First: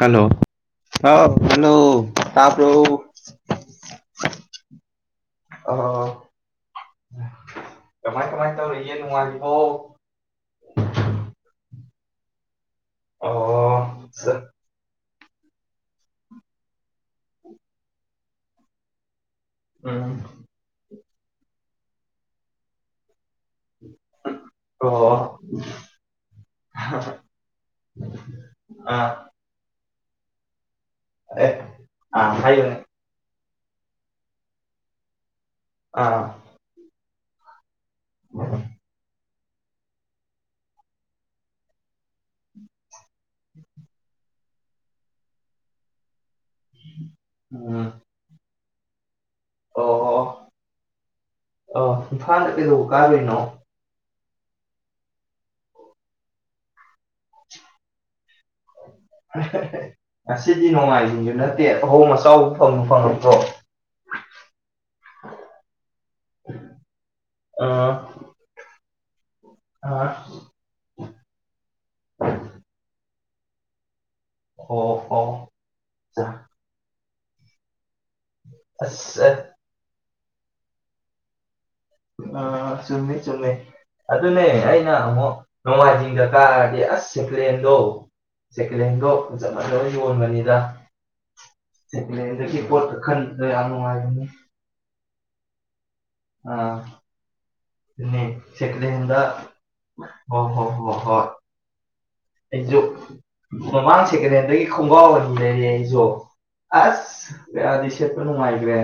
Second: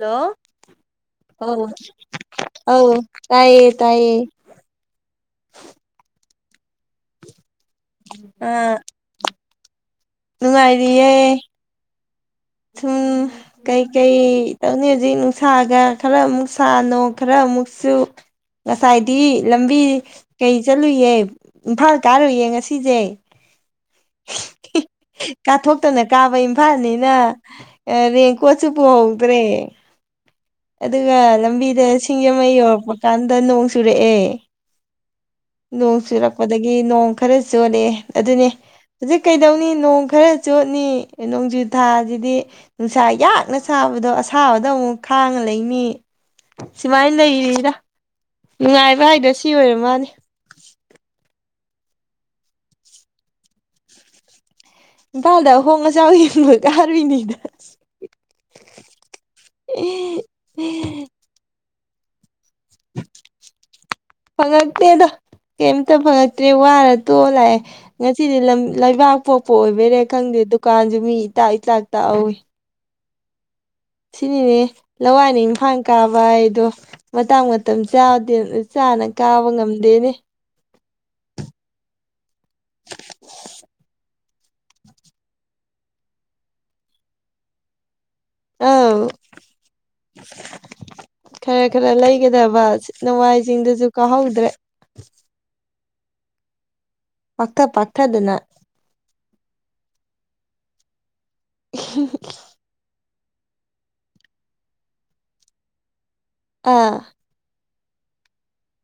ꯀꯟꯅꯣ hello ꯑꯥꯎ ꯑꯧ hello ꯇꯥꯕ꯭ꯔꯣ ꯑ ꯑꯧ ꯇꯥꯏꯌꯦ ꯇꯥꯏꯌꯦ ꯑꯧ ꯑꯧ ꯀꯃꯥꯏ ꯀꯃꯥꯏ ꯇꯧꯔꯤꯒ‌ꯦ ꯅꯨꯡꯉꯂꯤ ꯕꫭ ꯅꯨꯡꯉꯥꯏꯔꯤꯌꯦꯦ ꯁꯨꯝ ꯑꯣ ꯀꯩꯀꯩ ꯇꯧꯅꯤ ꯍꯧꯖꯤꯛ ꯅꯨꯡ ꯁꯥꯒ ꯈꯔ ꯑꯃꯨꯛ ꯁꯥꯅꯣ ꯈꯔ ꯑꯃꯨꯛ ꯆꯨ ꯉꯁꯥꯏꯗꯤ ꯂꯝꯕꯤ ꯎꯝ ꯀꯩ ꯆꯠꯂꯨꯏꯌꯦ ꯏꯝꯐꯥꯜ ꯀꯥꯔꯨꯏꯌꯦ ꯉꯁꯤꯁꯦ ꯑꯣ ꯀꯥꯊꯣꯛꯇꯅ ꯀꯥꯕ ꯏꯝꯐꯥꯜꯅꯤꯅ ꯑꯥ ꯔꯦꯡꯀꯣꯠꯁꯨ ꯑꯥ ꯄꯨꯍꯧꯗ꯭ꯔꯦ ꯑꯗꯨꯒ ꯑꯦ ꯂꯝꯕꯤꯗ ꯑꯥ ꯁꯤꯡꯖꯃꯩ ꯍꯥꯏꯌꯨꯅꯦ ꯌꯧꯔꯛꯄ ꯀꯥꯟꯗ ꯅꯣꯡ ꯆꯨꯔꯛꯑꯦ ꯅꯣꯡ ꯑꯥ ꯆꯨꯔꯛꯄꯗ ꯑꯗꯒꯤ ꯅꯣꯡ ꯈꯔ ꯆꯣꯠꯂꯦ ꯑꯗꯨꯅꯦ ꯍꯧꯖꯤꯛ ꯀꯩꯗꯧꯅꯤ ꯅꯣꯡ ꯈꯔ ꯆꯣꯠꯅꯤ ꯅꯣꯡꯖꯨ ꯊꯥ ꯑꯗꯨꯗꯤ ꯅꯨꯡꯁꯥ ꯌꯥꯛꯅ ꯁꯥꯕꯗꯣ ꯑꯁꯥꯕꯗ ꯑꯃꯨꯛ ꯈꯥꯡꯉ ꯂꯩꯅꯤ ꯁꯨꯃꯥꯏꯅ ꯂꯩꯔꯤꯗ ꯎꯝ ꯅꯨꯡꯉꯥꯏꯕ ꯍꯥꯏꯗꯨ ꯁꯤ ꯑꯣꯏꯔ ꯑꯣ ꯃꯥꯜꯅꯦ ꯑꯣ ꯑꯣ ꯏꯐꯥꯅ ꯀꯩꯗꯧꯕ ꯀꯔꯤꯅꯣ ꯏꯝꯐꯥꯜꯗ ꯑꯍꯣꯡꯉ ꯑꯆꯥꯎ ꯌꯦꯟꯕ ꯀꯥꯔꯨꯏꯅꯤꯅ ꯉꯁꯤꯗꯤ ꯅꯣꯡꯃꯥꯏꯖꯤꯡꯁꯨ ꯅꯠꯇꯦ ꯑꯍꯣꯡ ꯑꯆꯥꯎꯕ ꯐꯪ ꯐꯪꯉꯛꯇ꯭ꯔꯣ ꯄꯜꯂꯛꯇꯦꯗ ꯀꯩꯝꯇ ꯄꯜꯂꯛꯇ꯭ꯔꯦ ꯋꯥꯔ ꯇꯣꯛꯑ ꯂꯥꯛꯑꯦ ꯑꯥ ꯁꯤꯗꯤ ꯂꯝ ꯂꯩꯕꯥꯛ ꯄꯣꯛꯄ ꯑꯣꯏꯕꯔꯥ ꯑꯥ ꯈꯪꯗꯦ ꯗꯨꯀꯥꯟꯁꯨ ꯃꯤ ꯏꯇꯥꯛ ꯏꯆꯥꯛ ꯇꯛꯍꯧꯋꯤ ꯁꯤꯅꯤꯅꯦ ꯑꯣ ꯑꯣ ꯂꯋꯥꯏꯅ ꯏꯝꯐꯥꯜ ꯀꯥꯕ ꯍꯥꯏꯗꯣ ꯃꯇꯥꯡ ꯃꯇꯝ ꯆꯥ ꯇꯦꯟ ꯆꯥꯅ ꯑꯁ ꯀꯥꯕ ꯉꯝꯗꯦꯅꯦ ꯑꯥ ꯆꯨꯝꯃꯦ ꯆꯨꯝꯃꯦ ꯑꯗꯨꯅꯦ ꯑꯩꯅ ꯅꯣꯡꯃꯥꯏꯖꯤꯡꯗ ꯀꯥꯔꯗꯤꯦ ꯑꯁ ꯁꯦꯀ꯭ꯂꯦꯟꯗꯣ ꯁꯦꯀꯦꯟ ꯑꯧ ꯍꯦꯟꯗꯣ ꯐꯖ ꯐꯖꯅ ꯌꯣꯟꯕꯅꯤꯗ ꯈꯔ ꯈꯔ ꯁ‌ꯦꯀ‌ꯦꯂ‌ꯦꯟꯗꯩ ꯂꯩꯒꯗꯕ ꯄꫭꯠ ꯈꯟꯕꯗꫭ ꯌꯥꯝ ꯅꯋꯥꯏꯁꯤꯡꯗꯨꯁꯨ ꯅꯨꯉꯥꯏꯕꯅꯤ ꯀꯥꯍꯧꯗ꯭ꯔꯦ ꯎꯝ ꯄꯥꯛꯊ ꯄꯥꯛꯊꯗꯅ ꯁꯦꯀꯦꯜ ꯍꯦꯟꯗ ꯍꯣ ꯍꯣ ꯍꯣ ꯍꯣꯏ [unintelligible] ꯑꯩꯁꯨ ꯃꯃꯥꯡ ꯁꯦꯀꯦꯟ ꯍꯦꯟꯗꯒꯤ ꯈꯣꯡꯒꯥꯎ ꯑꯅꯤ ꯂꯩꯔꯦ ꯑꯩꯁꯨ ꯑꯥ ꯑꯁ ꯀꯌꯥꯗꯤ ꯁꯦꯠꯄꯥ ꯅꯨꯡꯉꯥꯏꯒ꯭ꯔꯦ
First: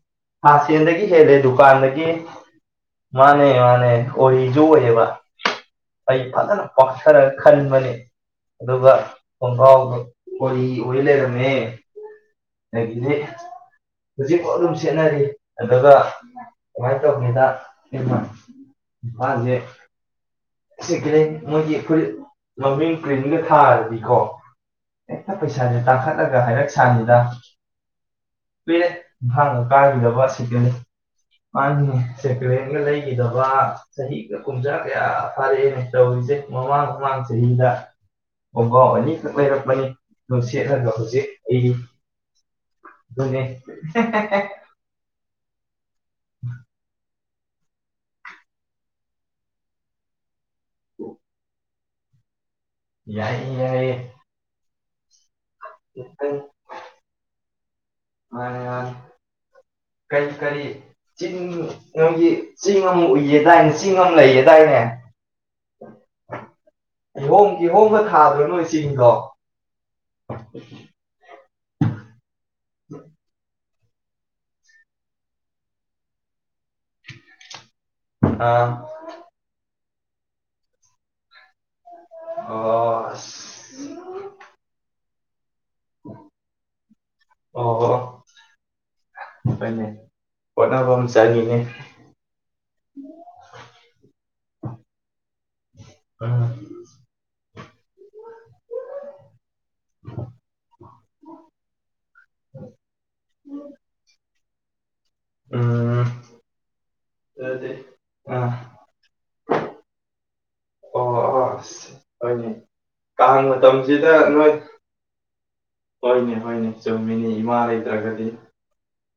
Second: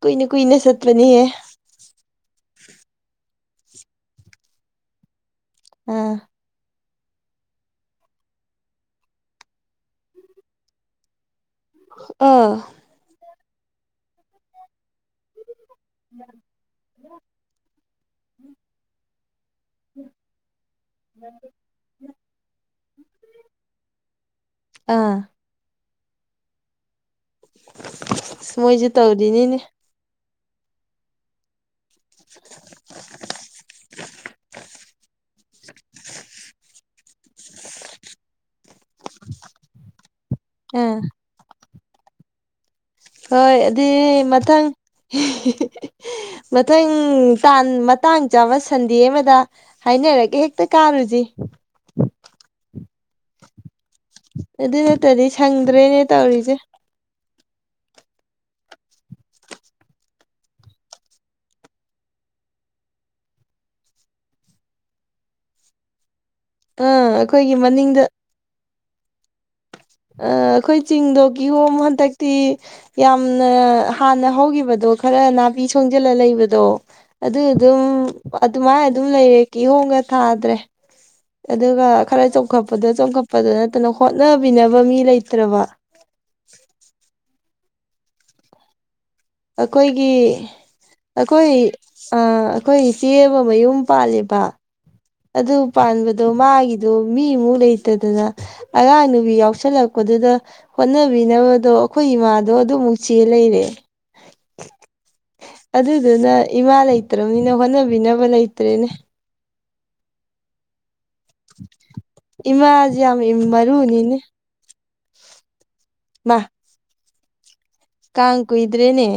ꯀꯨꯏꯅ ꯀꯨꯏꯅ ꯐꯥꯁ ꯍꯦꯟꯗꯒꯤ ꯆꯠꯄꯅꯤꯍꯦ ꯍꯦꯜꯂꯦ ꯗꯨꯀꯥꯟꯗꯒꯤ ꯃꯥꯅꯦ ꯃꯥꯅꯦ ꯑꯣꯔꯤꯖꯨ ꯑꯣꯏꯌꯦꯕ ꯑꯥ ꯑꯩ ꯐꯥꯖꯅ ꯄꯥꯛꯊꯔꯒ ꯈꯟꯕꯅꯤ ꯑꯗꯨꯒ ꯈꯣꯡꯐꯥꯎꯗꯣ ꯑꯣꯔꯤ ꯑꯣꯏ ꯂꯩꯔꯝꯃꯦ ꯑꯥ ꯑꯗꯒꯤꯗꯤ ꯍꯧꯖꯤꯛ ꯕꯧ ꯑꯗꯨꯝ ꯆꯦꯠꯅꯔꯤ ꯑꯗꯨꯒ ꯀꯃꯥꯏꯅ ꯇꯧꯒꯦꯗ [unintelligible] ꯃꯥꯁꯦ ꯁꯤꯀꯦꯂꯦꯟ ꯃꯣꯏꯒꯤ ꯐꯨꯔꯤꯠ ꯃꯃꯤꯡ ꯄ꯭ꯔꯤꯟꯒ ꯊꯥꯔꯗꯤꯀꯣ ꯑꯥ ꯄꯩꯁꯥꯁꯦ ꯇꯥꯡꯈꯠꯂꯒ ꯍꯥꯏꯔꯛ ꯁꯥꯅꯤꯗ ꯃꯣꯏꯁꯨ ꯀꯨꯏꯔꯦ ꯇꯧꯔꯤꯅꯤꯅꯦ ꯏꯝꯐꯥꯟꯒ ꯀꯥꯈꯤꯗꯕ ꯁꯦꯀꯦꯟꯍꯦꯟ [unintelligible] ꯁꯦꯀꯦꯟꯒ ꯂꯩꯈꯤꯗꯕ ꯆꯍꯤꯒ ꯀꯨꯝꯖꯥ ꯀꯌꯥ ꯐꯥꯔꯛꯑꯦꯅ ꯇꯧꯔꯤ ꯃꯃꯥꯡ ꯃꯃꯥꯡ ꯆꯍꯤꯗ ꯈꫭꯡꯒꯥꯎ ꯑꯅꯤꯈꯛ ꯂꯩꯔꯛꯄꯅꯤ ꯑꯗꯨ ꯁꯦꯠꯂꯒ ꯑꯥ ꯍꯧꯖꯤꯛ ꯑꯩꯒꯤ ꯍꯣꯏ ꯑꯗꯨꯏꯗꯤ ꯃꯊꯪ [unintelligible] ꯃꯊꯪ ꯇꯥꯟ ꯃꯇꯥꯡ ꯆꯥꯕ ꯁꯟꯗꯦ ꯑꯃꯗ ꯍꯥꯏꯅꯔꯒꯦ ꯍꯦꯛꯇ ꯀꯥꯔꯨꯁꯤ ꯌꯥꯏꯌꯦ ꯌꯥꯏꯌꯦ ꯑꯗꯨ ꯅꯠꯇ꯭ꯔꯗꯤ ꯁꯪꯗ꯭ꯔꯦꯅꯦ ꯈꯤꯇꯪ ꯇꯧꯔꯤꯁꯦ ꯃꯥꯅꯤ ꯃꯥꯅꯤ ꯀꯔꯤ ꯀꯔꯤ ꯆꯤꯡ ꯅꯣꯏꯒꯤ ꯆꯤꯡ ꯑꯃ ꯎꯏꯌꯦꯗꯥꯏꯅꯦ ꯆꯤꯡ ꯑꯃ ꯂꯩꯌꯦꯗꯥꯏꯅꯦ ꯑꯥ ꯀꯤꯍꯣꯝ ꯑꯩꯈꯣꯏꯒꯤ ꯀꯤꯍꯣꯝꯒ ꯃꯅꯤꯡꯗ ꯊꯥꯗ꯭ꯔꯣ ꯅꯣꯏ ꯆꯤꯡꯗꯣ ꯑꯥ ꯑꯩꯈꯣꯏ ꯆꯤꯡꯗꯣ ꯀꯤꯍꯣꯝ ꯍꯟꯗꯛꯇꯤ ꯌꯥꯝꯅ ꯍꯥꯟꯅ ꯍꯧꯈꯤꯕꯗꯣ ꯈꯔ ꯅꯥꯄꯤ ꯁꯣꯡꯖꯤꯜꯂ ꯂꯩꯕꯗꯣ ꯑꯗꯨ ꯑꯗꯨꯝ ꯑꯗꯨꯃꯥꯏꯅ ꯑꯥ ꯑꯗꯨꯝ ꯂꯩꯔꯦ ꯀꯤꯍꯣꯡꯒ ꯊꯥꯗ꯭ꯔꯦ ꯑꯗꯨꯒ ꯈꯔ ꯆꯣꯡꯈꯠꯄꯗ ꯑꯣ ꯆꯣꯡꯈꯠꯄꯗ ꯅꯠꯇꯅ ꯑꯁ ꯍꯣꯠꯅꯕꯤꯅꯕ ꯃꯤ ꯂꯩꯇ꯭ꯔꯕ ꯑꯣ ꯍꯣꯏꯅꯦ ꯑꯩꯈꯣꯏꯒꯤ ꯍꯣꯠꯅꯕ ꯑꯃ ꯑꯩꯈꯣꯏ ꯆꯪꯉꯤꯅꯦ ꯑꯥ ꯑꯩꯈꯣꯏ ꯏꯆꯦꯃꯥ ꯃꯌꯨꯝ ꯄꯥꯜꯂꯦꯕ ꯑꯗꯨ ꯄꯥꯟꯕꯗꯣ ꯎꯝ ꯃꯥꯒꯤꯗꯣ ꯃꯤꯃꯨꯛ ꯂꯩꯇꯗꯅ ꯑꯉꯥꯡ ꯅꯨꯕꯤ ꯌꯥꯎ ꯁꯜꯂꯛꯄꯗꯨꯗ ꯍꯣꯠꯅꯕꯤꯅꯕꯗꯣ ꯑꯩꯈꯣꯏ ꯏꯃꯥꯗꯣ ꯑꯗꯨꯃꯨꯛ ꯆꯦꯜ ꯂꯩꯔꯦ [unintelligible] ꯎꯝ ꯑꯗꯨꯗꯨꯅ ꯏꯃꯥ ꯂꯩꯇ꯭ꯔꯕꯅꯤꯅ ꯑꯗꯨꯗꯤ ꯍꯣꯠꯅꯕꯤꯅꯕ ꯑꯥ ꯂꯩꯇ꯭ꯔꯦꯅꯦ [inaudible] ꯏꯃꯥ ꯀꯥꯡ ꯃꯇꯝꯁꯤꯗ ꯅꯣꯏ ꯍꯣꯏꯅꯦ ꯃꯥ ꯍꯣꯏꯅꯦ ꯆꯨꯝꯃꯤꯅꯦ ꯏꯃꯥ ꯂꯩ ꯀꯥꯡ ꯀꯨꯏꯗ꯭ꯔꯦꯅꯦ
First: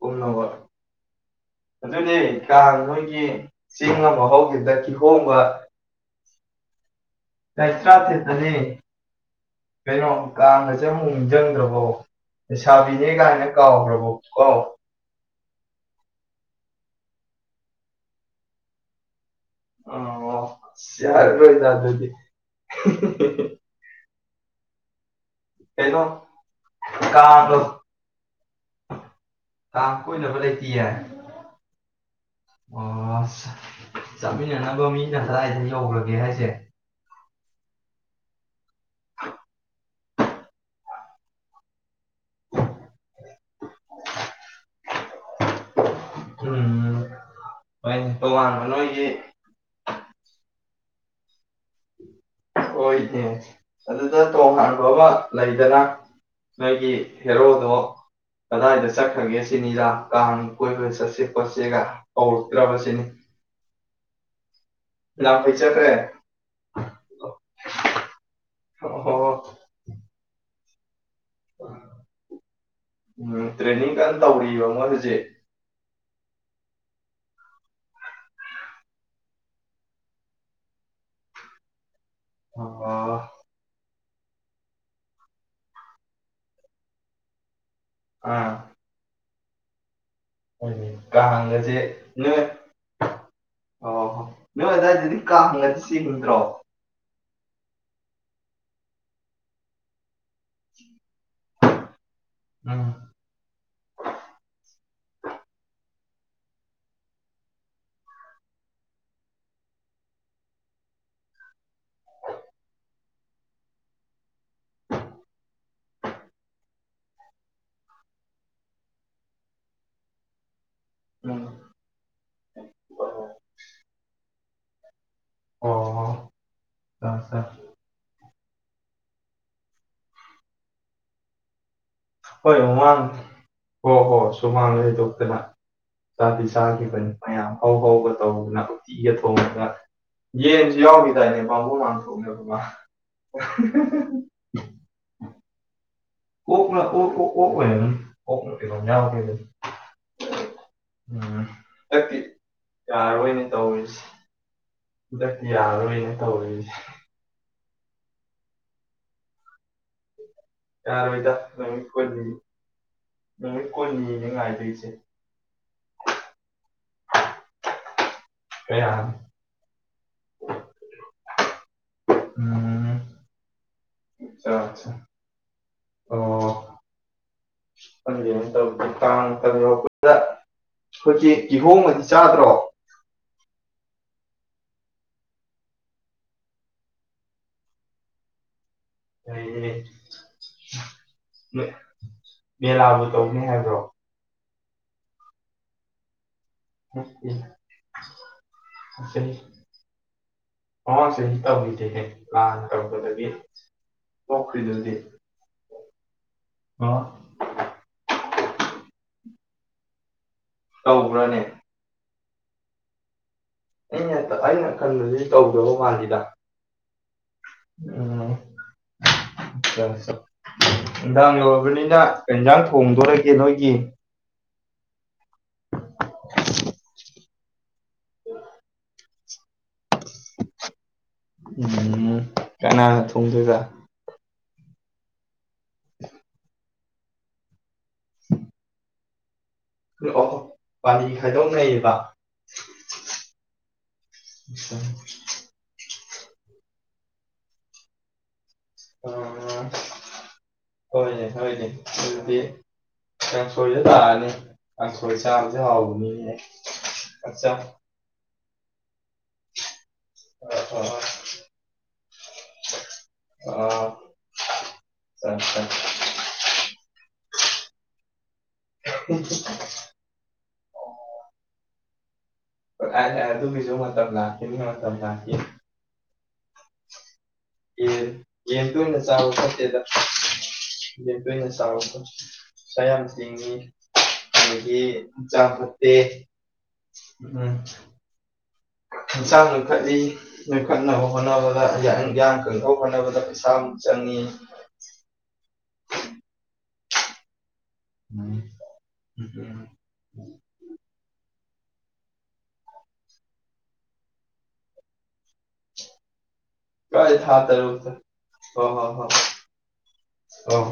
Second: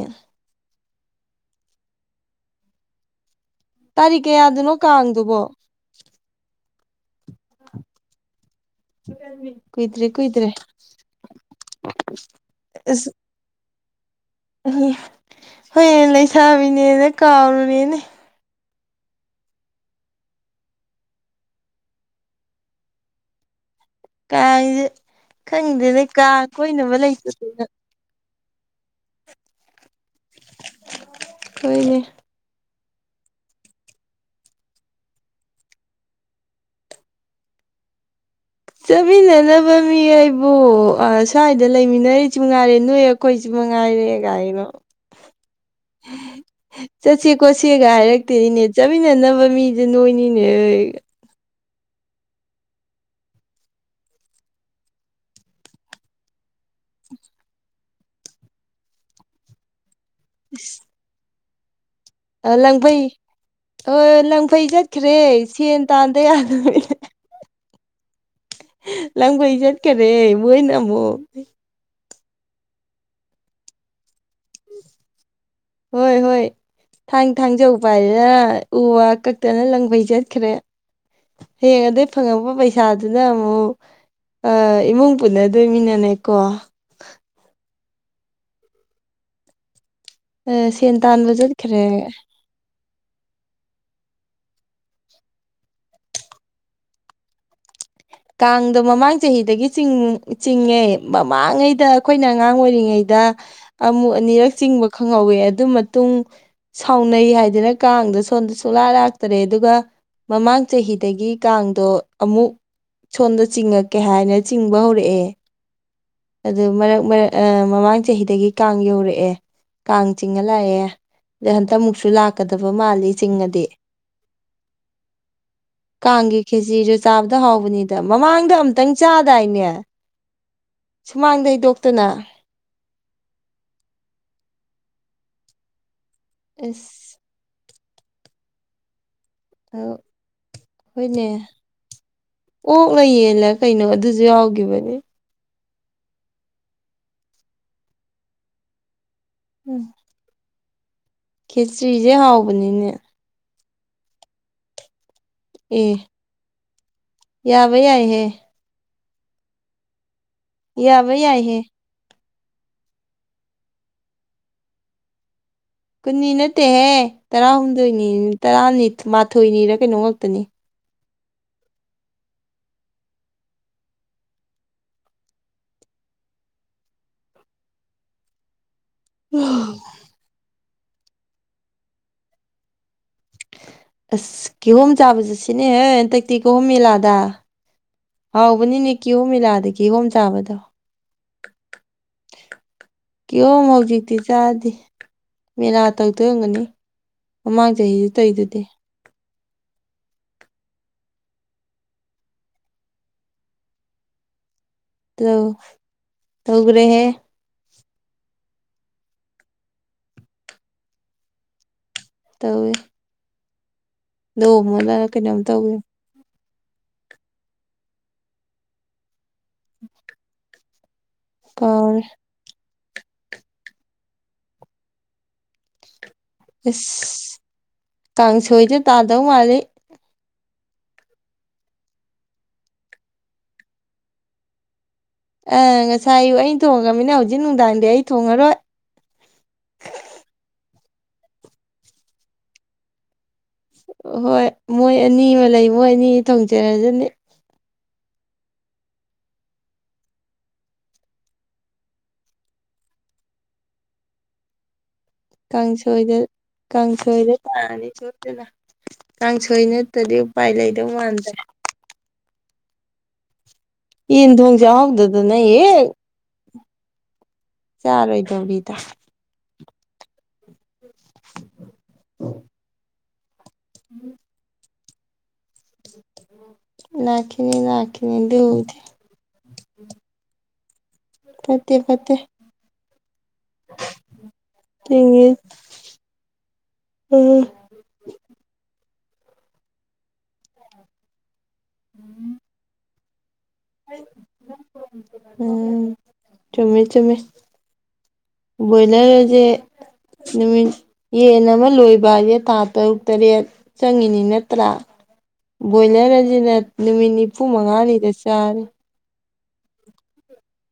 ꯑꯗꯨꯗꯤ ꯀꯥꯡ ꯅꯣꯏꯒꯤ ꯆꯤꯡ ꯑꯃ ꯇꯥꯔꯤꯛ ꯀꯌꯥꯗꯅꯣ ꯍꯧꯈꯤꯕꯗ ꯀꯥꯡꯗꯨꯕꯣ ꯀꯤꯍꯣꯝꯒ ꯇꯥꯔꯤꯛ ꯇꯔꯥꯇꯔ‌ꯦꯠꯇꯗꯤ ꯀꯨꯏꯗ꯭ꯔꯦ ꯀꯩꯅꯣ ꯀꯨꯏꯗ꯭ꯔꯦ ꯀꯥꯟꯒꯖꯦ ꯑꯝꯕꯧ ꯅꯤꯡꯖꯪꯗ꯭ꯔꯕꯣ ꯂꯩꯁꯥꯕꯤꯅꯤ ꯑꯁ ꯀꯥꯏꯅ ꯀꯥꯎꯒꯔꯥꯕꯣ ꯄꯨꯡꯀꯥꯎ ꯍꯣꯏꯅꯦ ꯂꯩꯁꯥꯕꯤꯅꯦꯅ ꯀꯥꯎꯔꯨꯔꯦꯅꯦ ꯑꯣ ꯌꯥꯔꯔꯣꯏꯗ ꯑꯗꯨꯗꯤ ꯀꯥꯡꯁꯦ ꯀꯩꯅꯣ ꯈꯪꯗꯦꯅꯦ ꯀꯥꯡ ꯀꯣꯏꯅꯕ ꯂꯩꯇꯗꯅ ꯀꯥꯛ ꯀꯣꯏꯅꯕ ꯂꯩꯇꯤꯌꯦ ꯇꯣꯏꯅꯦ ꯑꯣ ꯆꯥꯃꯤꯟꯅꯅꯕ ꯃꯤꯅ ꯀꯗꯥꯏꯗ ꯌꯧꯈ꯭ꯔꯒꯦ ꯍꯥꯏꯁꯦ ꯆꯠꯃꯤꯟꯅꯅꯕ ꯃꯤ ꯑꯩꯕꯨ ꯁ꯭ꯋꯥꯏꯗ ꯂꯩꯃꯤꯟꯅꯔꯤꯁꯨ ꯉꯥꯏꯔꯦ ꯅꯣꯏ ꯀꯣꯏꯁꯨ ꯃ ꯉꯥꯏꯔꯦ ꯀꯥꯏꯔꯣ [unintelligible] ꯎꯝ ꯆꯠꯁꯦ ꯈꯣꯠꯁꯦꯒ ꯍꯣꯏꯅꯦ ꯍꯥꯏꯔꯛꯇꯦ ꯏꯅꯦ ꯇꯣꯉꯥꯟꯕ ꯅꯣꯏꯒꯤ ꯆꯥꯃꯤꯟꯅꯅꯕ ꯃꯤ ꯑꯗꯨꯗꯤ ꯅꯣꯏꯅꯤꯅꯦ ꯍꯣꯏꯅꯦ ꯑꯗꯨꯗ ꯇꯣꯉꯥꯟꯕ ꯑꯃ ꯂꯩꯗꯅ ꯅꯣꯏꯒꯤ ꯍꯦꯔꯣꯗꯣ ꯀꯗꯥꯏꯗ ꯆꯠꯈ꯭ꯔꯒꯦ ꯁꯤꯅꯤꯔꯥ ꯀ ꯀꯣꯏ ꯁꯁꯦ ꯄꯁꯦꯒ ꯂꯥꯡꯐꯩ ꯍꯣꯏ ꯂꯥꯡꯐꯩ ꯆꯠꯈ꯭ꯔꯦ ꯂꯥꯡꯐꯩ ꯁꯦꯟ ꯆꯠꯈ꯭ꯔꯦ ꯇꯥꯟꯗ ꯌꯥꯗꯣꯏ ꯑꯣ ꯂꯪꯕꯩ ꯆꯠꯈꯔꯦ ꯃꯣꯏꯅ ꯑꯃꯨꯛ ꯎꯝ ꯇ꯭ꯔꯦꯅꯤꯡ ꯀꯟꯅ ꯇꯧꯔꯤꯕ ꯃꯣꯏ ꯍꯧꯖꯤꯛ ꯍꯣꯏ ꯍꯣꯏ ꯊꯥꯡ ꯊꯥꯡꯖꯧꯕ ꯍꯥꯏꯗꯅ ꯎ ꯋꯥ ꯀꯛꯇꯅ ꯂꯪꯐꯩ ꯆꯠꯈ꯭ꯔꯦ ꯍꯌꯦꯉꯗꯩ ꯐꯪꯉꯕ ꯄꯩꯁꯥꯗ ꯑꯗꯨꯅ ꯑꯣ ꯑꯃꯨꯛ ꯏꯃꯨꯡ ꯄꯨꯟꯅꯗꯣꯏꯃꯤꯟꯅꯅꯦꯀꯣ ꯑꯥ ꯑ ꯁꯦꯟ ꯇꯥꯟꯕ ꯀꯍꯥꯡꯒꯁꯦ ꯆꯠꯈ꯭ꯔꯦ ꯅ ꯑꯣ ꯍꯣ ꯅꯣꯏ ꯑꯗꯨꯗꯥꯋꯥꯏꯗꯗꯤ ꯀꯥ ꯍꯪꯉꯗꯤ ꯁꯤ ꯍꯪꯗ꯭ꯔꯣ ꯀꯥꯡꯗꯣ ꯃꯃꯥꯡ ꯆꯍꯤꯗꯒꯤ ꯆꯤꯡꯉꯦ ꯃꯃꯥꯡꯉꯩꯗ ꯑꯩꯈꯣꯏꯅ ꯑꯉꯥꯡ ꯎꯝ ꯑꯣꯏꯔꯤꯉꯩꯗ ꯑꯃꯨꯛ ꯑꯅꯤꯔꯛ ꯆꯤꯡꯕ ꯈꯪꯍꯧꯋꯦ ꯑꯗꯨ ꯃꯇꯨꯡ ꯁꯥꯎꯅꯩ ꯍꯥꯏꯗꯅ ꯀꯥꯡꯗ ꯁꯣꯝꯗ ꯁꯨꯡꯂꯥ ꯂꯥꯛꯇꯔꯦ ꯑꯗꯨꯒ ꯃꯃꯥꯡ ꯆꯍꯤꯗꯒꯤ ꯀꯥꯡꯗꯣ ꯑꯃꯨꯛ ꯁꯣꯝꯗ ꯆꯤꯡꯉꯛꯀꯦ ꯍꯥꯏꯅ ꯆꯤꯡꯕ ꯍꯧꯔꯛꯑꯦ ꯑꯗꯨ ꯃꯔꯛꯛ ꯃꯃꯥꯡ ꯆꯍꯤꯗꯒꯤ ꯀꯥꯡ ꯌꯧꯔꯛꯑꯦ ꯀꯥꯡ ꯆꯤꯡꯉ ꯂꯥꯛꯑꯦ ꯎꯝ ꯑ ꯍꯟꯇ ꯑꯃꯨꯛꯁꯨ ꯂꯥꯛꯀꯗꯕ ꯃꯥꯜꯂꯤ ꯆꯤꯡꯉꯗꯤ ꯑꯣ ꯀꯥꯡꯒꯤ ꯀꯦꯖꯤꯁꯨ ꯆꯥꯕꯗ ꯍꯥꯎꯕꯅꯤꯗ ꯃꯃꯥꯡꯗ ꯑꯝꯇꯪ ꯆꯥꯗꯥꯏꯅꯦ ꯁꯨꯃꯥꯡꯗꯩ ꯗꯣꯛꯇꯅ ꯍꯣꯏ ꯍꯨꯃꯥꯡ ꯍꯣ ꯍꯣ ꯁꯨꯃꯥꯡ ꯂꯩꯗꯣꯛꯇꯅ ꯆꯥꯕꯤ ꯆꯥꯈꯤꯕ ꯑꯁ ꯃꯌꯥꯝ ꯍꯧꯥꯎ ꯍꯥꯎꯕ ꯇꯧꯗꯨꯅ ꯎꯇꯤꯒ ꯊꯣꯡꯉꯒ ꯍꯣꯏꯅꯦ ꯌꯦꯁꯤꯃꯤꯗꯥꯏꯅꯦꯕꯕꯨꯨ ꯃꯥꯡꯊ ꯑꯣꯛꯂ ꯌꯦꯜꯂ ꯀꯩꯅꯣ ꯑꯗꯨꯁꯨ ꯌꯥꯎꯈꯤꯕꯅꯦ ꯑꯣ ꯑꯣ ꯑꯣ ꯎꯝ ꯈꯦꯇ꯭ꯔꯤꯁꯦ ꯍꯟꯗꯛꯇꯤ ꯍꯥꯎꯕꯅꯤꯅꯦ ꯌꯥꯔꯔꯣꯏꯅꯦ ꯇꯧꯔꯤꯁꯦ ꯈꯨꯗꯛꯇ ꯑꯦ ꯌꯥꯔꯣꯏꯅ ꯇꯧꯔꯤꯁꯦ ꯌꯥꯕ ꯌꯥꯏꯍꯦ ꯌꯥꯕ ꯌꯥꯔꯣꯏꯗ ꯌꯥꯏꯍꯦ ꯅꯨꯃꯤꯠ ꯀꯟꯅꯤ ꯅꯨꯃꯤꯠ ꯀꯨꯟꯅꯤꯅ‌ꯦ ꯉꯥꯏꯗꯣꯏꯁꯦ ꯀꯨꯟꯅꯤ ꯅꯠꯇꯦꯍꯦ ꯇꯔꯥꯍꯨꯝꯗꯣꯏꯅꯤ ꯇꯔꯥꯅꯤ ꯀꯌꯥ ꯃꯥꯊꯣꯏꯅꯤꯔ ꯀꯩꯅꯣ ꯉꯥꯛꯇꯅꯤ ꯎꯝ ꯑꯆꯥꯆꯥ ꯑꯣ ꯈꯟꯒꯦꯅ ꯇꯧꯒꯦ ꯇꯥꯡ ꯇ ꯌꯔꯛꯄꯗ ꯑꯩꯈꯣꯏꯒꯤ ꯀꯤꯍꯣꯡꯕꯗꯤ ꯆꯥꯗ꯭ꯔꯣ ꯑꯁ ꯀꯦꯍꯣꯝ ꯆꯥꯕ ꯆꯠ ꯁꯤꯅꯦꯍꯦ ꯍꯟꯇꯛꯇꯤ ꯀꯍꯣꯝ ꯃꯂꯥꯗ ꯍꯥꯎꯕꯅꯤꯅꯦ ꯀꯤꯍꯣꯝꯃꯤꯂꯥꯗ ꯀꯤꯍꯣꯝ ꯆꯥꯕꯗꯣ ꯎ ꯀꯤꯌꯣ ꯍꯧꯖꯤꯛꯇꯤ ꯆꯥꯗꯦ ꯃꯦꯔꯥ ꯇꯧꯗꯒꯅꯤ ꯃꯃꯥꯡ ꯆꯍꯤꯁꯨ ꯇꯧꯗꯨꯗꯤ ꯑꯇꯩ ꯃꯃꯥꯡ ꯆꯍꯤ ꯇꯧꯈꯤꯗꯦ ꯍꯦ ꯂꯥꯟ ꯇꯧꯄꯗꯒꯤ ꯄꯣꯛꯈ꯭ꯔꯤꯗꯨꯗꯤ ꯇ ꯇꯧꯒ꯭ꯔꯦꯍꯦ ꯇꯧꯕ꯭ꯔꯥꯅꯦ ꯇꯧꯋꯤ ꯑꯩꯅꯦ ꯑꯩꯅ ꯈꯟꯕꯗꯤ ꯀꯩꯅꯣꯝ ꯇꯧꯋꯦ ꯇꯧꯗꯕ ꯃꯥꯜꯂꯤꯗ ꯎꯝ [unintelligible] ꯅꯨꯡꯗꯥꯥꯡ ꯌꯥꯎꯔꯕꯅꯤꯅ ꯀꯥꯎꯔꯦ ꯀꯩ ꯖꯥꯡ ꯊꯣꯡꯗꯣꯔꯒꯦ ꯅꯣꯏꯒꯤ ꯏꯁ ꯀꯥꯡꯁꯣꯏꯗ ꯇꯥꯗꯧ ꯃꯥꯜꯂꯤ ꯎꯝ ꯀꯅꯥꯅ ꯊꯣꯡꯗꯣꯏꯗ ꯑ ꯉꯁꯥꯏ ꯑꯌꯨꯛ ꯑꯩꯅ ꯊꯣꯡꯉꯝꯅꯤꯅ ꯍꯧꯖꯤꯛ ꯅꯨꯡꯗꯥꯡꯗꯤ ꯑꯩ ꯊꯣꯡꯉꯔꯣꯏ ꯑꯣ ꯄꯥꯂꯤꯗꯤ ꯈꯥꯏꯗꯣꯛꯅꯩꯕ ꯍꯣꯏ ꯃꯣꯏ ꯑꯅꯤ ꯑꯃ ꯂꯩ ꯃꯣꯏ ꯑꯅꯤ ꯊꯣꯡꯖꯔꯁꯤꯅꯤ ꯎ [inaudible] ꯍꯣꯏꯅꯦ ꯍꯣꯏꯅꯦ ꯑꯗꯨꯗꯤ ꯀꯥꯡꯁꯣꯏꯗ ꯇꯥꯔꯅꯤ ꯀꯥꯡꯁꯣꯏ ꯆꯥꯕꯁꯦ ꯀꯥꯡꯁꯣꯏꯗ ꯍꯥꯎꯕꯅꯤꯅꯦ ꯀꯥꯡꯁꯣꯏꯗ ꯑꯠꯆꯥ ꯇꯥꯔꯅꯤ ꯁꯣꯏꯗꯅ ꯀꯥꯡꯁꯣꯏ ꯅꯠꯇ꯭ꯔꯗꯤ ꯎꯄꯥꯏ ꯑꯥ ꯂꯩꯗꯧ ꯃꯥꯟꯗ꯭ꯔꯦ ꯑꯣ ꯌꯦꯟ ꯊꯣꯡ ꯆꯥꯍꯧꯗꯗꯅ ꯍꯦꯛ ꯆꯥꯔꯣꯏꯗꯧꯔꯤꯗ ꯎꯝ [inaudible] ꯑꯗꯨꯒꯤꯁꯨ ꯃꯇꯝ ꯂꯥꯛꯈꯤꯅꯤꯅ ꯃꯇꯝ ꯂꯥꯛꯈꯤ ꯂꯥꯛꯈꯤꯅꯤ ꯌꯦꯟ ꯂꯥꯛꯈꯤꯅꯤ ꯌꯦꯟ ꯗꯨꯗꯤ ꯇꯣꯏꯅ ꯆꯥꯕ ꯐꯠꯇꯦꯗ ꯌꯦꯟ ꯇꯣꯏꯅ ꯐꯠꯇꯦ ꯆꯥꯕ ꯐꯠꯇꯦ ꯆꯌꯥꯝ ꯑꯗꯒꯤ ꯊꯤꯡꯉꯤ ꯆꯥ ꯐꯠꯇꯦ ꯎꯝ ꯆꯥꯡ ꯅꯣꯏꯈꯠꯂꯤ ꯅꯣꯏꯈꯠꯅꯕ ꯍꯣꯠꯅꯕꯗ ꯌꯥ ꯌꯥꯡꯀꯪꯅꯕ ꯍꯣꯠꯅꯕꯗ ꯄꯩꯁꯥ ꯑꯃꯨꯛ ꯆꯪꯒꯤ ꯎꯝ ꯆꯨꯝꯃꯦ ꯆꯨꯝꯃꯦ ꯎꯝ ꯕꯣꯏꯂꯔꯖꯦ ꯎꯝ ꯅꯨꯃꯤꯠ ꯌꯦꯟ ꯑꯃ ꯂꯣꯏꯕꯁꯦ ꯊꯥ ꯇꯔꯨꯛ ꯇꯔꯦꯠ ꯆꯪꯉꯤꯅꯤ ꯅꯠꯇ꯭ꯔꯥ ꯕꯣꯏꯂꯔ ꯑꯁꯤꯅ ꯅꯨꯃꯤꯠ ꯅꯤꯐꯨ ꯃꯉꯥꯅꯤꯗ ꯆꯥꯔꯦ ꯑꯣ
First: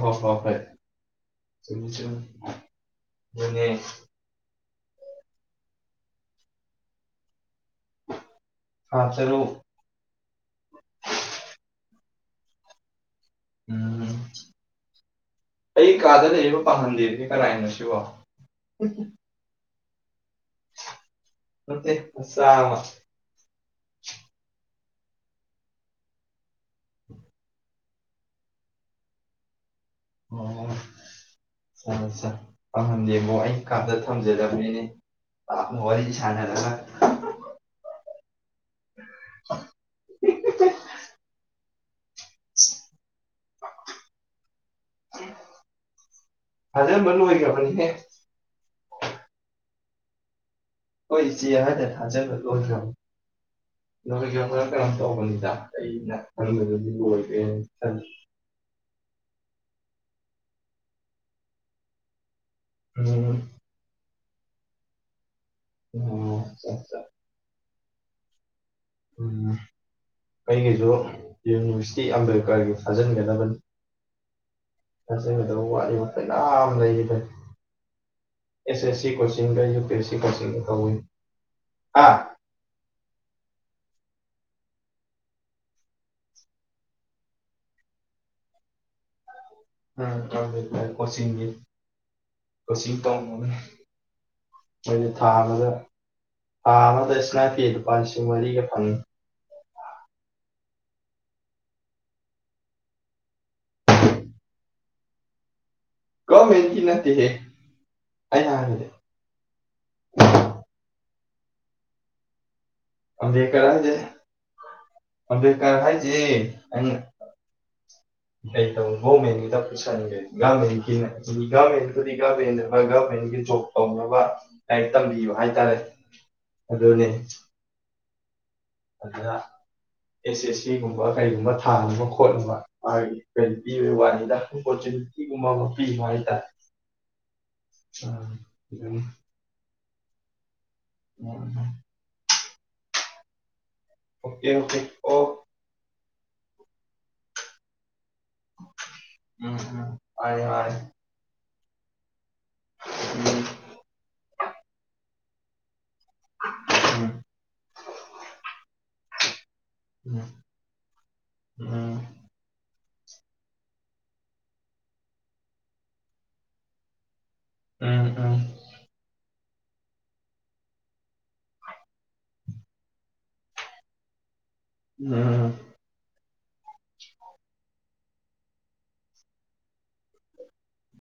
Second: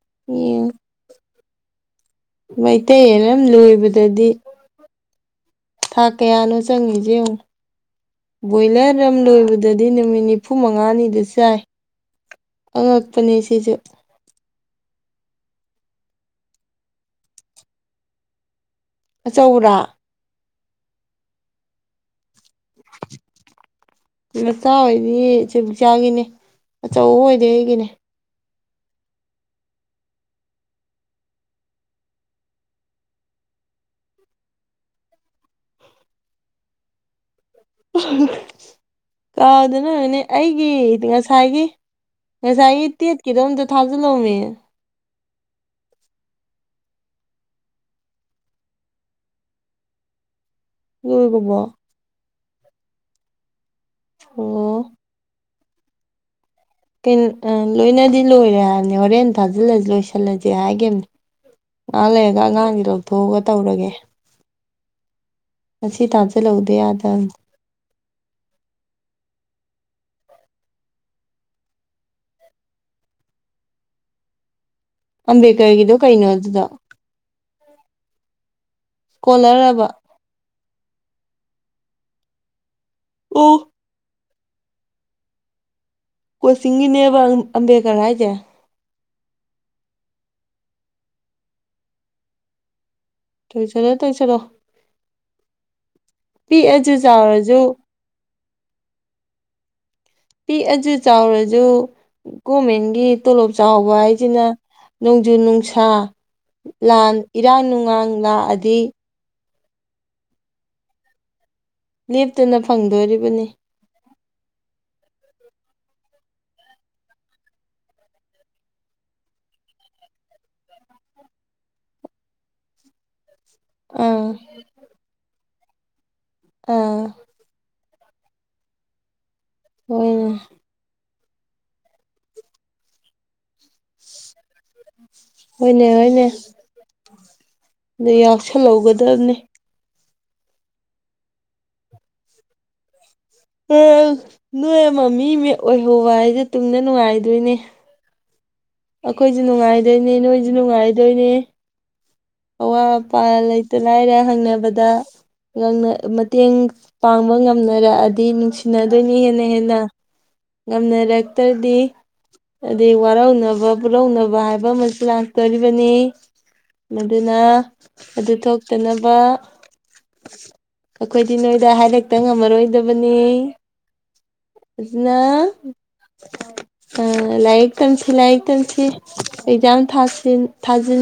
ꯍꯣ ꯍꯣ ꯍꯣꯏ ꯌꯦꯡꯉꯨ ꯆꯨꯝꯃꯤ ꯆꯨꯝꯃꯤ ꯃꯩꯇꯩ ꯌꯦꯟ ꯑꯝ ꯑꯗꯨꯅꯦ ꯂꯣꯏꯕꯗꯗꯤ ꯊꯥ ꯀꯌꯥꯅꯣ ꯆꯪꯉꯤꯖꯦ ꯌꯦꯉꯨ ꯊꯥ ꯕꯣꯏꯂꯔ ꯑꯝ ꯇꯔꯨꯛ ꯂꯣꯏꯕꯗ ꯗꯤ ꯅꯨꯃꯤꯠ ꯅꯤꯐꯨ ꯃꯉꯥꯅꯤꯗ ꯆꯥꯏ ꯑꯉꯛꯄꯅꯤ ꯁꯤꯁꯨ ꯎꯝ [inaudible] ꯑꯩ ꯀꯥꯗ ꯂꯩꯔꯤꯕ ꯄꯥꯡꯒꯟꯗꯦꯞ ꯀꯅꯥꯏꯅꯣ ꯁꯤꯕꯣ ꯑꯆꯧꯕꯔ ꯅꯠꯇꯦ ꯃꯆꯥ ꯃꯥ ꯃꯆꯥ ꯑꯣꯏꯗꯤ ꯆꯦꯝꯆꯥ ꯒꯤꯅꯦ ꯑꯆꯧꯕ ꯑꯣꯏꯗꯤ ꯑꯩꯒꯤꯅꯦ ꯑꯣ ꯑꯆꯥ ꯑꯆꯥ ꯄꯥꯡꯒꯟꯗꯦꯞꯕꯨ ꯑꯩ ꯀꯥꯗ ꯊꯝꯖꯟꯂꯝꯃꯦꯅꯦ ꯋꯥꯔꯤ ꯁꯥꯟꯅꯔꯒ ꯀꯥꯎꯗꯅ ꯑꯣꯏꯅꯦ ꯑꯩꯒꯤ ꯉꯁꯥꯏꯒꯤ ꯉꯁꯥꯏꯒꯤ ꯇꯦꯠꯀꯤꯗꯣ ꯑꯝꯇ ꯊꯥꯖꯜꯂꯣꯃꯤ ꯊꯥꯖꯟꯕ ꯂꯣꯏꯒꯔꯕꯅꯦ ꯑꯦ ꯍꯣꯏ ꯏꯆꯦ ꯂꯣꯏꯒ꯭ꯔꯕꯣ ꯑꯍꯟꯅ ꯊꯥꯖꯟꯕ ꯂꯣꯏꯒ꯭ꯔꯝ ꯑꯣ ꯂꯣꯏꯒ꯭ꯔꯕꯀꯩꯝ ꯇꯧꯕꯅꯤꯗ ꯑꯩꯅ ꯈꯟ ꯀꯩꯟ ꯑ ꯂꯣꯏꯅꯗꯤ ꯂꯣꯏꯔꯦ ꯍꯥꯏꯕꯅꯦ ꯍꯣꯔꯦꯟ ꯊꯥꯖꯤꯜꯂꯁꯤ ꯂꯣꯏꯁꯤꯜꯂꯁꯤ ꯍꯥꯏꯒꯤꯝ ꯉꯍꯥꯛ ꯂꯩꯔꯒ ꯑꯉꯥꯡꯒꯤ ꯎꯝ ꯂꯧꯊꯣꯛꯑꯒ ꯇꯧꯔꯒꯦ ꯉꯁꯤ ꯑꯣ ꯊꯥꯖꯜꯍꯧꯗ ꯑꯠꯆꯥ ꯑꯠꯆꯥ ꯌꯥꯗꯝ ꯎꯝ ꯑꯩꯒꯤꯁꯨ ꯌꯨꯅꯤꯚꯔꯁꯤꯇꯤ ꯑꯝꯕꯦꯗꯀꯔꯒꯤ ꯊꯥꯖꯟꯒꯗꯕꯅꯤ [unintelligible] ꯑꯦꯁ ꯑꯝꯕꯦꯗꯀꯔꯒꯤꯗꯣ ꯀꯩꯅꯣ ꯑꯗꯨꯗꯣ S C ꯀꯣꯆꯤꯡꯒ U ꯏꯁꯀꯣꯂꯔꯕ P S C ꯀꯣꯆꯤꯡꯒ ꯇꯧꯏ ꯍꯥ ꯎ ꯀꯣꯆꯤꯡꯒꯤꯅꯦꯕ ꯑꯝꯕꯦꯗꯀꯔ ꯍꯥꯏꯁꯦ [unintelligible] ꯀꯣꯆꯤꯡꯒꯤ ꯀꯣꯆꯤꯡ ꯇꯧꯅꯕꯅꯤ ꯇꯧꯁꯜꯂꯣ ꯇꯧꯁꯜꯂꯣ ꯑꯩꯅ ꯊꯥꯥꯟꯕꯗ ꯊꯥ ꯄꯤꯛꯑꯁꯨ ꯑꯃꯗ ꯆꯥꯎꯔꯁꯨ ꯏꯁꯅꯥꯞꯀꯤ ꯂꯨꯄꯥ ꯂꯤꯁꯤꯡ ꯃꯔꯤꯒ ꯐꯪꯉꯤ ꯄꯤꯛꯑꯁꯨ ꯆꯥꯎꯔꯁꯨ ꯒꯣꯔꯃꯦꯟꯒꯤ ꯇꯣꯂꯣꯞ ꯆꯥꯍꯧꯕ ꯍꯥꯏꯁꯤꯅ ꯅꯣꯡꯖꯨ ꯅꯨꯡꯁꯥ ꯒꯣꯔꯃꯦꯟꯒꯤ ꯂꯥꯟ ꯅꯠꯇꯦꯍꯦ ꯏꯔꯥꯡ ꯅꯨꯡꯉꯥꯡ ꯑꯩꯅ ꯂꯥꯛꯑꯗꯤ ꯍꯥꯏꯕꯗꯤ ꯂꯦꯞꯇꯅ ꯐꯪꯗꯣꯔꯤ ꯑꯝꯝꯕꯦꯗꯀꯔ ꯍꯥꯏꯖꯦ ꯑꯝꯝꯕꯦꯗꯀꯔ ꯍꯥꯏꯖꯦ ꯀꯩꯗꯧ ꯒꯣꯃꯦꯟꯒꯤꯗ ꯄꯨꯁꯟꯒ꯭ꯔꯦ ꯒꯔꯃꯦꯟꯒꯤꯅꯦ ꯁꯦꯃꯤ ꯒꯃꯦꯟꯕꯨꯗꯤ ꯒꯔꯃꯦꯟꯅꯦ ꯍꯣꯏ ꯒꯕꯃꯦꯟꯒꯤ ꯖꯣꯕ ꯇꯧꯅꯕ ꯑꯥ ꯂꯥꯏꯔꯤꯛ ꯇꯝꯕꯤꯕ ꯍꯥꯏꯇꯥꯔꯦ ꯑꯥ ꯑꯗꯨꯅꯤ ꯑꯗꯨꯅ ꯍꯣꯏꯅꯦ ꯑꯦꯁ ꯑꯦꯁ ꯁꯤ ꯒꯨꯝ ꯕ ꯀꯩꯒꯨꯝꯕ ꯊꯥꯅꯕ ꯈꯣꯠꯅꯕ ꯃꯥꯒꯤ ꯄꯤꯕꯩ ꯋꯥꯅꯤꯗ ꯑꯄꯔꯆꯨꯅꯤꯇꯤ ꯒꯨꯝꯕ ꯑꯃ ꯍꯣꯏꯅꯦ ꯄꯤꯕ ꯍꯥꯏ ꯇꯥꯔ‌ꯦ ꯑꯗ ꯌꯥꯎꯁꯜꯍꯧꯒꯗꯕꯅꯤ ꯎꯝ ꯑꯣꯀꯦ ꯑꯣꯀꯦ ꯅꯣꯏ ꯑꯃ ꯃꯤ ꯑꯣ ꯑꯣꯏꯍꯧꯕ ꯍꯥꯏꯁꯦ ꯇꯨꯡꯗ ꯅꯨꯡꯉꯥꯏꯗꯣꯏꯅꯦ ꯑꯈꯣꯏꯁꯨ ꯎꯝ ꯎꯝ ꯅꯨꯡꯉꯥꯏꯗꯣꯏꯅꯤ ꯃꯥꯅꯤ ꯅꯣꯏꯁꯨ ꯃꯥꯅꯤ ꯅꯨꯡꯉꯥꯏꯗꯣꯏꯅꯦ ꯑꯋꯥꯠ ꯑꯄꯥ ꯎꯝ ꯎꯝ ꯂꯩꯇ ꯂꯥꯏꯔ ꯍꯪꯅꯕꯗ ꯅꯪꯅ ꯃꯇꯦꯡ ꯄꯥꯡꯕ ꯉꯝꯅꯔꯛꯑꯗꯤ ꯅꯨꯡꯁꯤꯅꯗꯨꯏꯅꯤ ꯍꯦꯟꯅ ꯍꯦꯟꯅ ꯎꯝ ꯉꯝꯅꯔꯛꯇ꯭ꯔꯗꯤ ꯑꯗꯩ ꯋꯥꯔꯧꯅꯕ ꯄꯨꯛꯔꯧꯅꯕ ꯍꯥꯏꯕ ꯑꯃꯁꯨ ꯂꯥꯛꯇꯣꯔꯤꯕꯅꯤ ꯃꯗꯨꯅ ꯎꯝ ꯎꯝ ꯑꯗꯨ ꯎꯝ ꯊꯣꯛꯇꯅꯕ ꯑꯩꯈꯣꯏꯗꯤ ꯅꯣꯏꯗ ꯍꯥꯏꯔꯦꯛꯇ ꯉꯝꯃꯔꯣꯏꯗꯕꯅꯤ ꯎꯝ [unintelligible] [inaudible] ꯑ ꯂꯥꯏꯔꯤꯛ ꯇꯝꯁꯤ ꯂꯥꯏꯔꯤꯛ ꯇꯝꯁꯤ ꯑꯦꯛꯖꯥꯝ ꯊꯥꯁꯤ ꯊꯥꯖꯤꯟ